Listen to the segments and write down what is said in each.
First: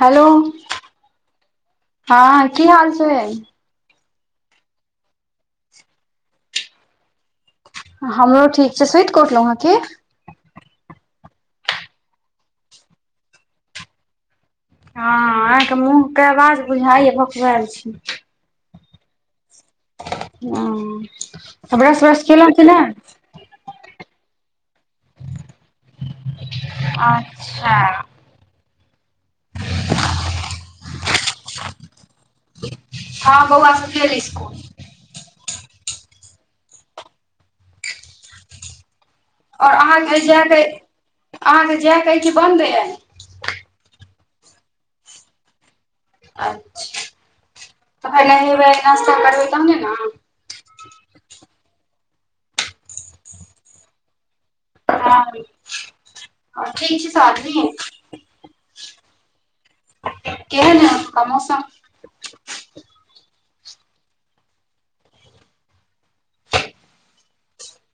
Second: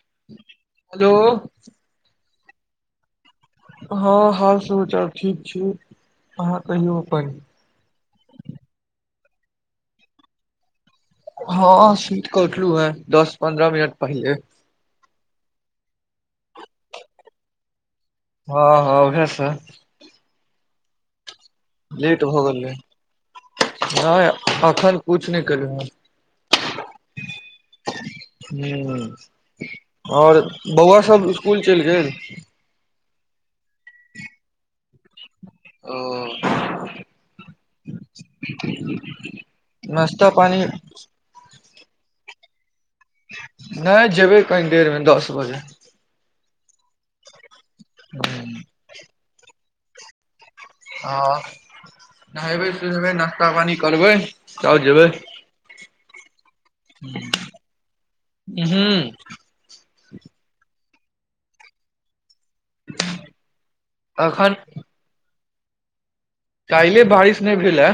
Hello hello हँ की हाल छै हँ हाल समचार ठीक छी अहाँ कहियौ अपन हमहु ठीक छै सुति क उठलहु अहं कि हँ सुति क उठलु है दस पन्द्रह मिनट पहिेले हँ अहाके मुँह के आवाज बुझायइय भकुआयल छी ह, ह भस [unintelligible] लेट व्रश भऽ केलहुँ गेल कि नहि रहै नहि एखन कुछ नहि केलहु हेँ अच्छा। ह आओर बौआ सभ स्कूल चलि गेल हँ बउआ सब गेल स्कूल ओ आओर अहाँकेँ नाश्ता जायके पानी अहाँकेँ जाय कहैत छी बन्द आय नहि जेबै कनी देर मऽ दस बजे अच्छा त फेर हूँ, नहेबै नश्ता करबै तहने ना। हँ नहेबै सोनेबै नास्ता पानी करबै। तब जेबै हथ ईछ साादनी ह हुं केहन हे अता के मौसम एखन। काल्हि बारिश नहि भेल हे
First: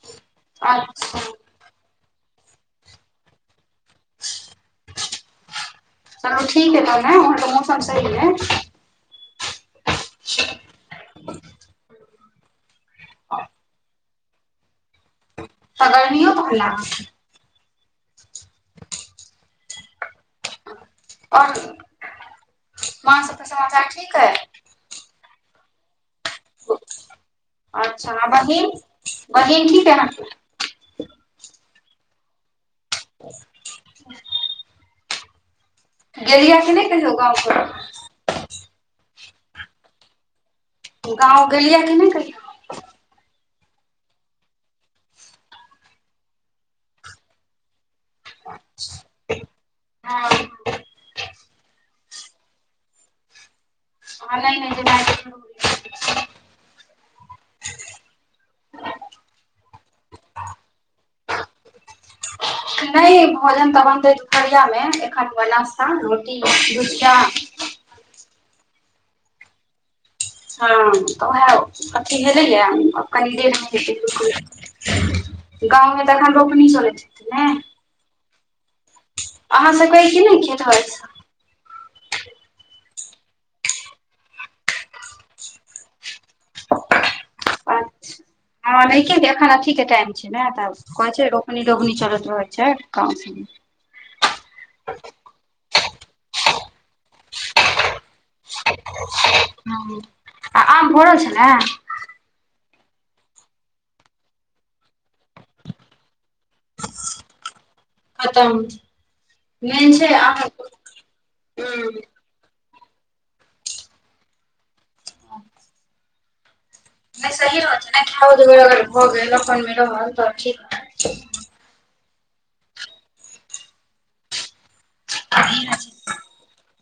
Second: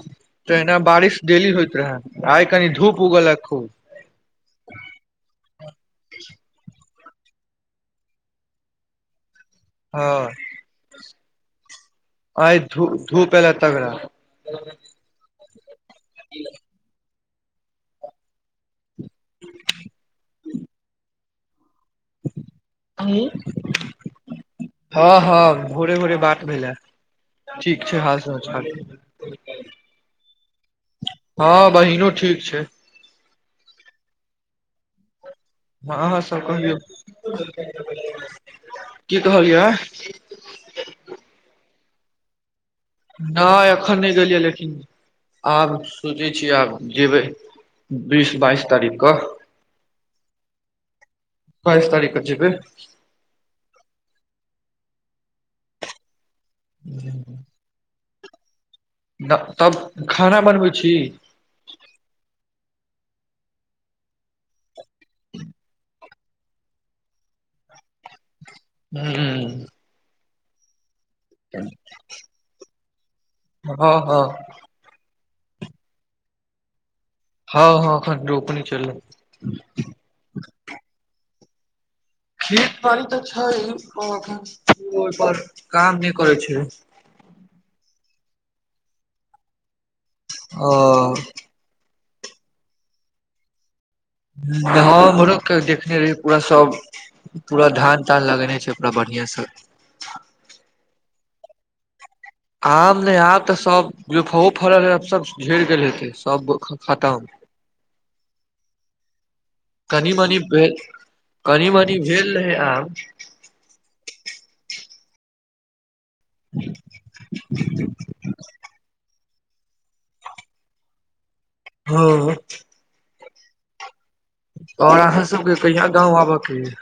तहिना अच्छा बारिश डेली होइत रहे आइ कनी धूप उगल खूब चलो ठीक ह त ह त मौसम सही ह हँ आइ धु धूप आयल तगड़ा तगर नो कहल [inaudible] [inaudible] आओर वहाँ सबके समाचार ठीक अय हँ हँ भोरे भोरे बात भेलल ठीक छै अच्छा हाल आ बहिन समाचार बहिन ठीक अइ अहाँके हँ बहिनो ठीक छै [inaudible] हँ अहाँ सब गेलियै कि कहियौ नहि कहियो गाँव पर? की कहलियै गाव गेललियै कि नहि कहियो नहि एखन नहि गेलियै लेकिन आब सोचै छीय आब जेबै। बीस बाइस तारीखके हँ बे तारीख जेबै। ऑनलाइन मे ह [inaudible] तब खाना बनबै छी नहि भोजन तऽ बनते दुपरिया मे एखन ब नस्ता रोटी [unintelligible] ह [inaudible] हँ तऽ उएह अथी हैय कनि देै हँ हँ गाँमे तऽ एखन रोपनी चलै छै हँ हँ अखन रोपनी चलै अहाँ सभ कहै की ने खेतर खेत बाड़ी तऽ छैख ओहि पर काम नहि करै छै अच्छ ने एखना क टाइम छै ने ओ तऽ कहै छै [unintelligible] रग्नी चरत हो छै क हँ हमरो के देखने रहहि पूरा सब पूरा धान तान लगेने छै पूरा बढ़िया से आम फरल छला। आम ने आब तऽ सब ज फ फड़ल रह आब सब झड़ गेल हेतै सब खतम खतम मेन कनि छै मनी आम भऽ हूँ कनी मनी भेल आ ह [inaudible] नहि सही रह छै ने खाव धब अगर भऽ गेल अपन मे रहल तऽ ठीक। हँ आओर अहाँ सबके कहिया गाँंव आबऽ कऽ य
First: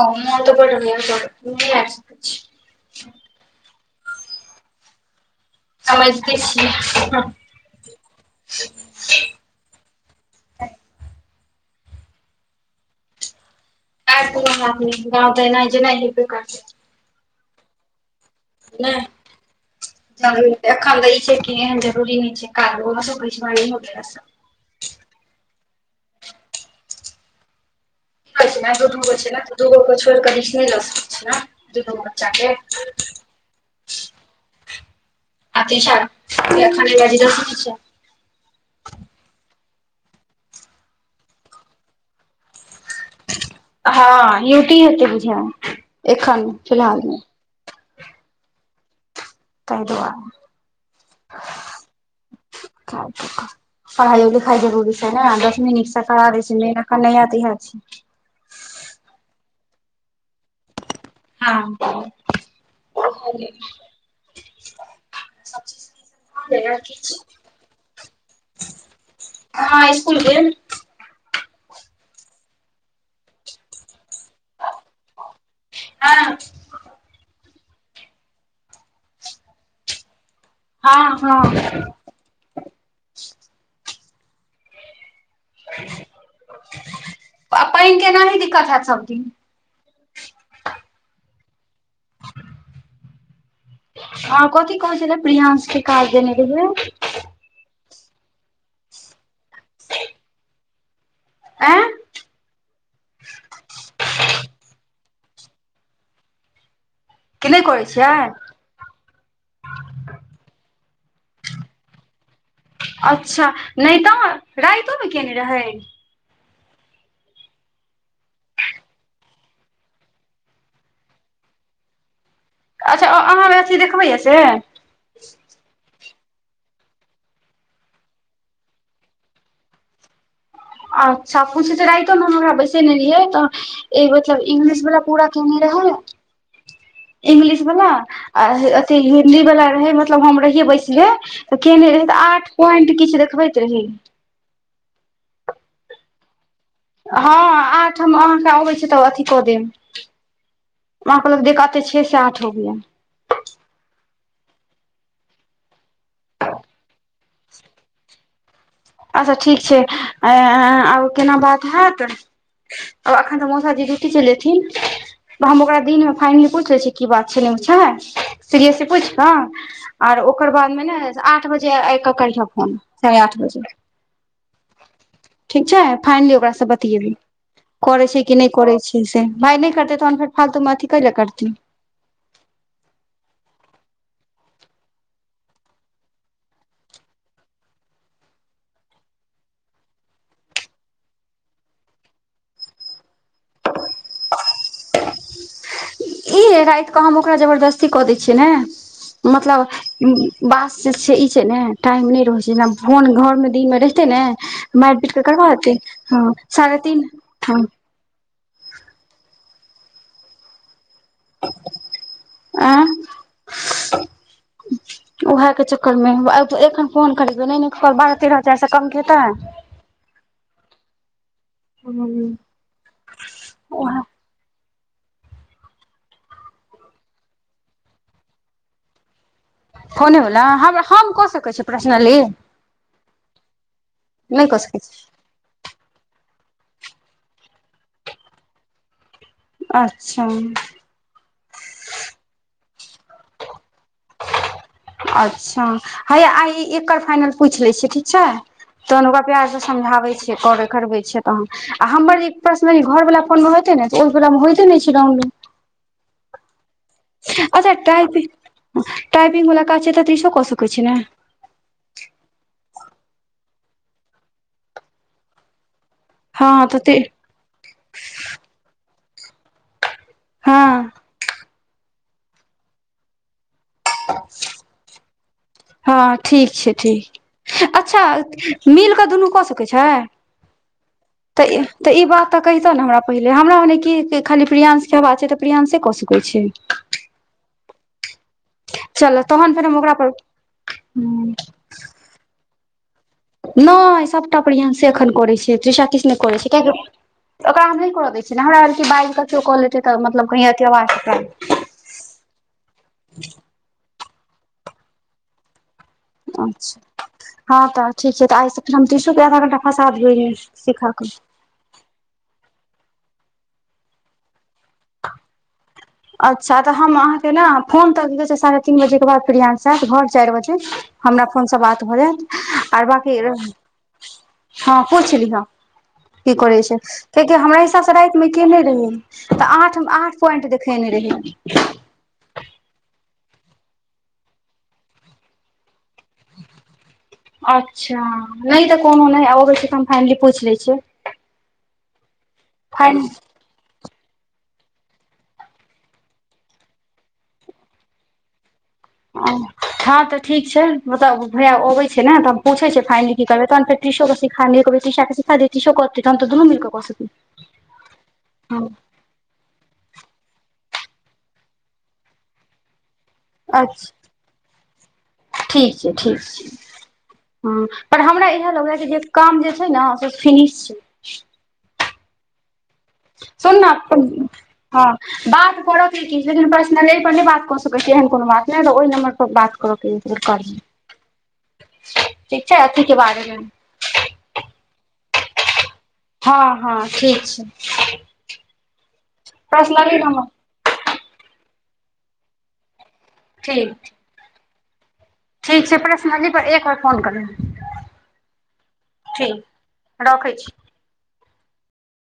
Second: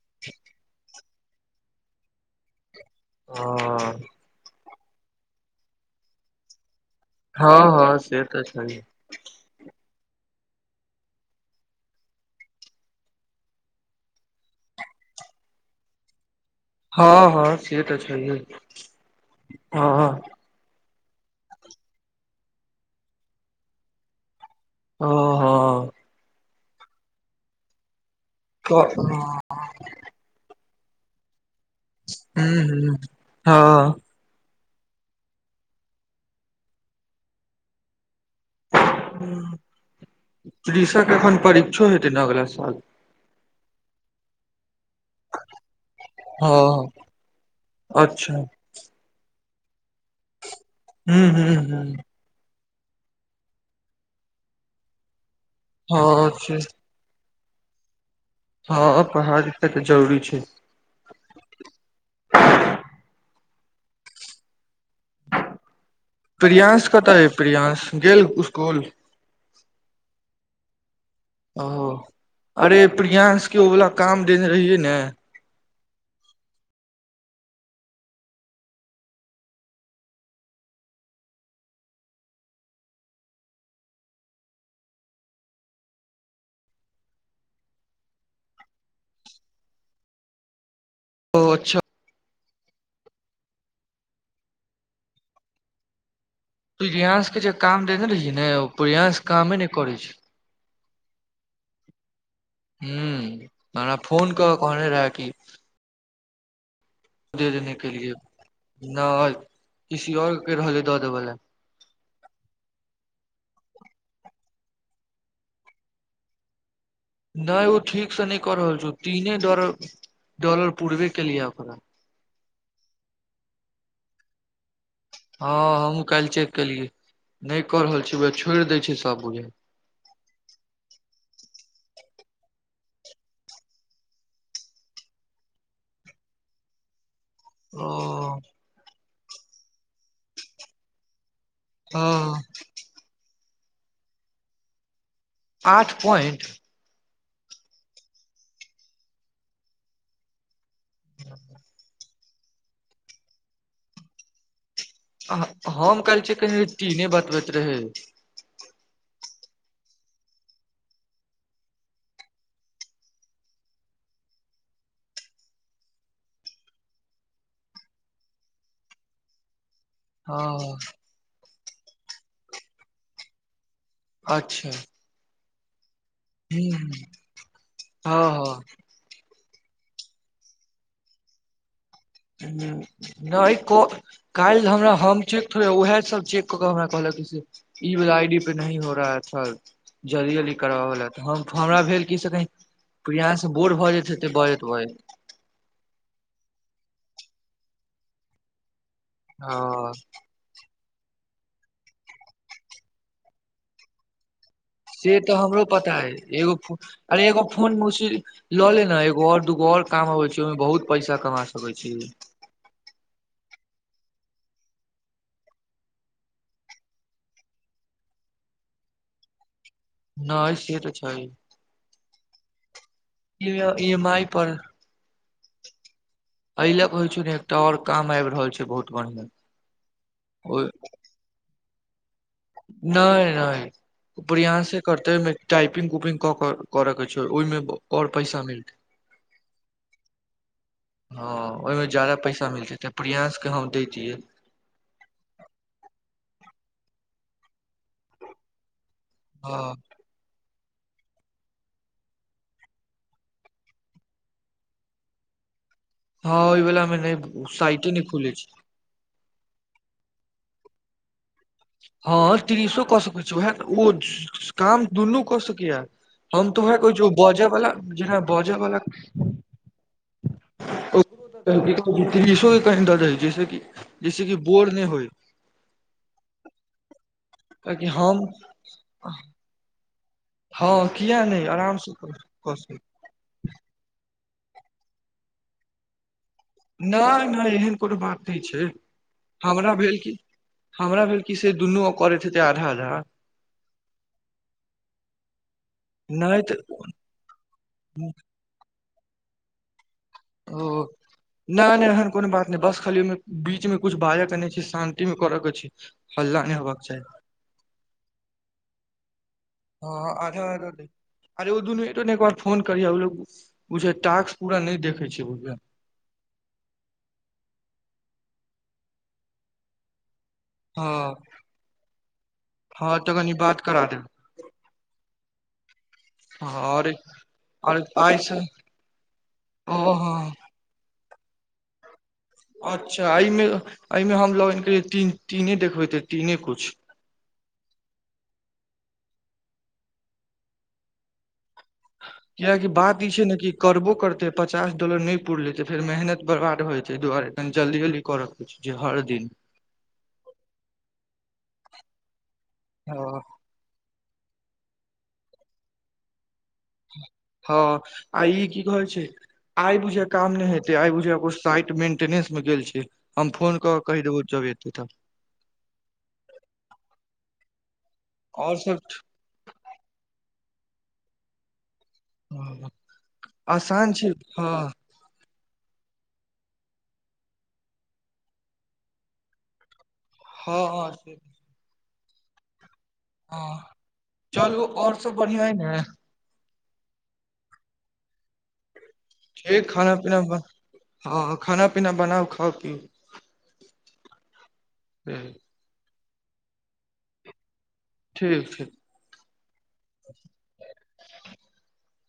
ओ मोन तऽ बढ़ [unintelligible] ओ [inaudible] समझते छियै। हँ हँ से तऽ छय ती गतै नहि जेे नहि ह प्रकार [inaudible] हँ हँ से तऽ छैहै नहि च अखन तऽ ई छै कि एहन जरूरी नहि छै कार ओकै छै हो गेलैस। हं हं हँ दुगो छै ने त दू गो छोर क रिक्श नहि ल स्काई छी ने दु दु गो बच्चाके हँ हँ अति छा अ खान बाजी द सु इच छा [inaudible] तृषा के एखन परीक्षो हेतै ने अगला साल हँ युती ह त बुझा हँ, अच्छा तै दुआरे हू हूू पढ़ायो लिखायो जरुरि छैय ने दस मिनिक्स हँ करा द से छै कनया त इहै छै हँ पढ़ाइ लिखाइ तऽ जरूरी छै ह प्रियंश कतऽ या प्रियंश गेल स्कूल ह, स्कूल के ओ अरे प्रियंश के ओ वाला काम देने रहिय ने आँ [inaudible] हँ हँ [inaudible] पैन के एनाहि दिक्कत हयत सबदिन ओ अच्छा आ कथि कहैयछल प्रियांश के काज देने रह पियंस के जे काम देने रहिय ने पियांस कामे नहि करै छै आ हू हमरा फोन कऽ कहने रह कि कि दे नहि देने करै के लिए छियै न किसी आऔर के रहले दऽ देब लए अच्छा नय तऽ राइतोमे केयने रहै नहि ओ ठीकसँ नहि कऽ रहल छौ तीने डॉर डॉलर पूुरबे केलियै ओरा अच्छा अहाँ अथी देखबैए से हँ हमूँ काल्हि चेक केलियै नहि कऽ रहल छी उ छोड़ि दैत छी सभ कऽ अच्छा पुछ क रातो ने हमरा बैसेने रहियै तऽ ई मतलब इंग्लिश वला पूरा केने रहै इंगलिश ओ वला आ अथी हिन्दी वाला रहै मतलब हम रहियै बैस ले। त केने रहे त हँ आठ पॉइंट किछ देखबैत रहे आठ पॉइन्ट हँ आठम आहाँ के अबैत छी तऽ अथी कऽ देब मह कहल देखातते छे से आठ हो गय [unintelligible] हम कहल छियै कहे टीने बतबैत रहै अच्छा ठीक छै अ आर केना बात हत आब एखन त मौसाजी ड्युटी चल जेथिन हम ओकरा दिनमे फाइनली पूछ लै छियै की बात छै नेछ सीरियसी पूछि कऽ ओर ओकर हँ बादमे ने आठ बजे आब क करिह फोन साढ़े आठ बजे अच्छा ठीक छै फाइनली ओकारा हूँ सँ बतेयेबी करै हँ छै कि हँ नहि करै छै भाइ नय करते तहन फर फालतू मे अथी कै ले करते नहि को काल्हि हमरा हम चेक थोड़े उएह सब चेक कऽ के हमरा कहलक से ई वला आई डी पे नही हो रहा ह सर जल्दी जल्दी करबाबै ल हमरा भेल की से कहीँ पियास से बोर भऽ जाइत हेतै बजैत बहैत ई रात कऽ हम ओकरा जबरदस्ती कऽ दै छियै ने मतलब हँ बास जे छै ई छै ने टाइम नहि रहै छै जेना फोन घरमे दिनमे रहितै ने मारि पीट से कऽ तऽ करबा हमरो देतै पता है हँ एगो फो फोन साढ़े तीन अरे एगो हँ फोन ल ले ने एगो ओर दूगो ओर काम अबे छै ओहिमे बहुत पैसा कमा सकै छी आ [inaudible] उएह के चक्करमे एखन फोन करेके नहि बारह तेरह हजार से कम केतइ नहि से त छै हं ई एम आई पर एहि ले कहे छै ने एकटा और काम आबि रहल छै बहुत बढ़ियां फोने वला हम हम क सकै छियै पर्सनली नहि नहि नहि कऽ बढ़ियाँ सकै से छी करते ह टाइपिंग उपिंग क के करे छै ओहि मे और पैसा मिलतै अच्छा हँ ओहिमें जादा पैसा मिलते ते प्रियंस के हम देैतिये अच्छा हे आ एकर फाइनल पूछि लै छियै ठीक छै तहन ओकरा प्यार से हँ समझाबे छै करे करबे त आ हमर पर्सनल घर वला फोन मे होते ने ओ मे होइते ने छलौ हाल वला मे नहि अच्छा साइट न टाइपिंग खुले छै टाइपिंग बला क छै तऽ दृशो कसो कि छै ने हँ तृषा क सकै छै उएह ओ काम दुनू क सकैए हम तो हँ है तऽ कोइो बजा वला जेना बजा वला हँ ईस कहहि जैसे कि जैसे कि बोर्र नहि होइ [unintelligible] हँ ठीक छै ठीक कियाकि अच्छा हम मिलकेऽ दुनू कऽ सकैत छै हँ किया त नहि ई आराम त से ई बात त कऽ कहितौ सकै ने हमरा पहिले हमरा ओने की खाली प्रियंसके हवा छै तऽ प्रियंशे कऽ सकैत छै नहि नहि एहन कोनो बात है छै चल तहन फेर हमरा हम ओकरा भेल पर हमरा भेल कि से दुनू करत हे तै आधा आधा नहि सभटा प्रियांश एखन करै छै तृषा किछ नहि करे छै कियाकि ओकरा हम न न कर दै छिय जेना हमरा क बइल क केओ कऽ लेतै तऽ मतलब कही अ एत ओ आवास नहि नहि एहन कोनो बात नहि बस खाली ओहि बीच मे कुछ बाजय के नहि छै शान्ती मे करो के छै हल्ला नहि हेबाक चाही अच्छा हँ तऽ ठीक छै तऽ आइ सके हम तीसो के आधा घण्टा फसाद हँ होइ ह आधा आधा दै सिखऽके [unintelligible] अरे दुनू जतन त एक बेर फोन करियो टास्क पूरा नहि देखै छै बुझल न अच्छा त हम अहाँके ने फोन क के साढ़े तीन बजे के बाद प्रियांश से घर चार बजे हँ हमरा फोन सँ बात भ जायत आर हँ बाकी तखन ई बात करा देब हँ पुछ लिह की हँ करै छै आर कियाकि हमरा हिसाब स रैत मे आइस के ने रहै त अहाँ ओ आठ हँ पोइंट दे खैने रहै अच्छा एहिमे एहिमे हम लोगीन तीने देखबे त तीने कुछ अच्छा नहि त कोनो नहि अबै छै त हम फाइनली पूईछ लै छियै कियाकि बात फाइन ई छै ने कि करबो करतै पचास डॉलर नहि पुरलै त फेर मेहनत बर्बाद भजेटए छैहि दुआरे कनि जल्दी जल्दी करत कि झ हर दिन हँ खा त ठीक छै मतलब भैया अबे छै ने त हम पूछे छिये हँ फाइनली की करबै तहन त तृषा क सिखा दी तृषो करते काम त दुनू मिल क हँ ई की कहे छै आइ बुझा काम नै हेते आइ बुझा साइट मेंटेनेंस मे गेल छै हम फोन क कहि अच्छा देबो जब अते त ह पर हमरा इएह लगलै कि जे काम जे छै न से फिनिश छै ह सुन न हँ बात करयत लेकिन पर्सनल ए पर नहि बात क सकैत छी एहन कोनो बात नहि त ओ नम्बर पर बात करत तू कर हँ हँ से ठीक छै अथी के बारेमे हँ चलू और सब बढ़िया ऐ ने हँ हँ ठीक छै ठि खाना पर्सनली पीना नम्बर हँ खाना पीना बनाउ खाउ पी ठीक ह [unintelligible] ठीक छै ‌ पर्सनली पर एक बेर फोन कर ठीक ठीक ठीक रखै छी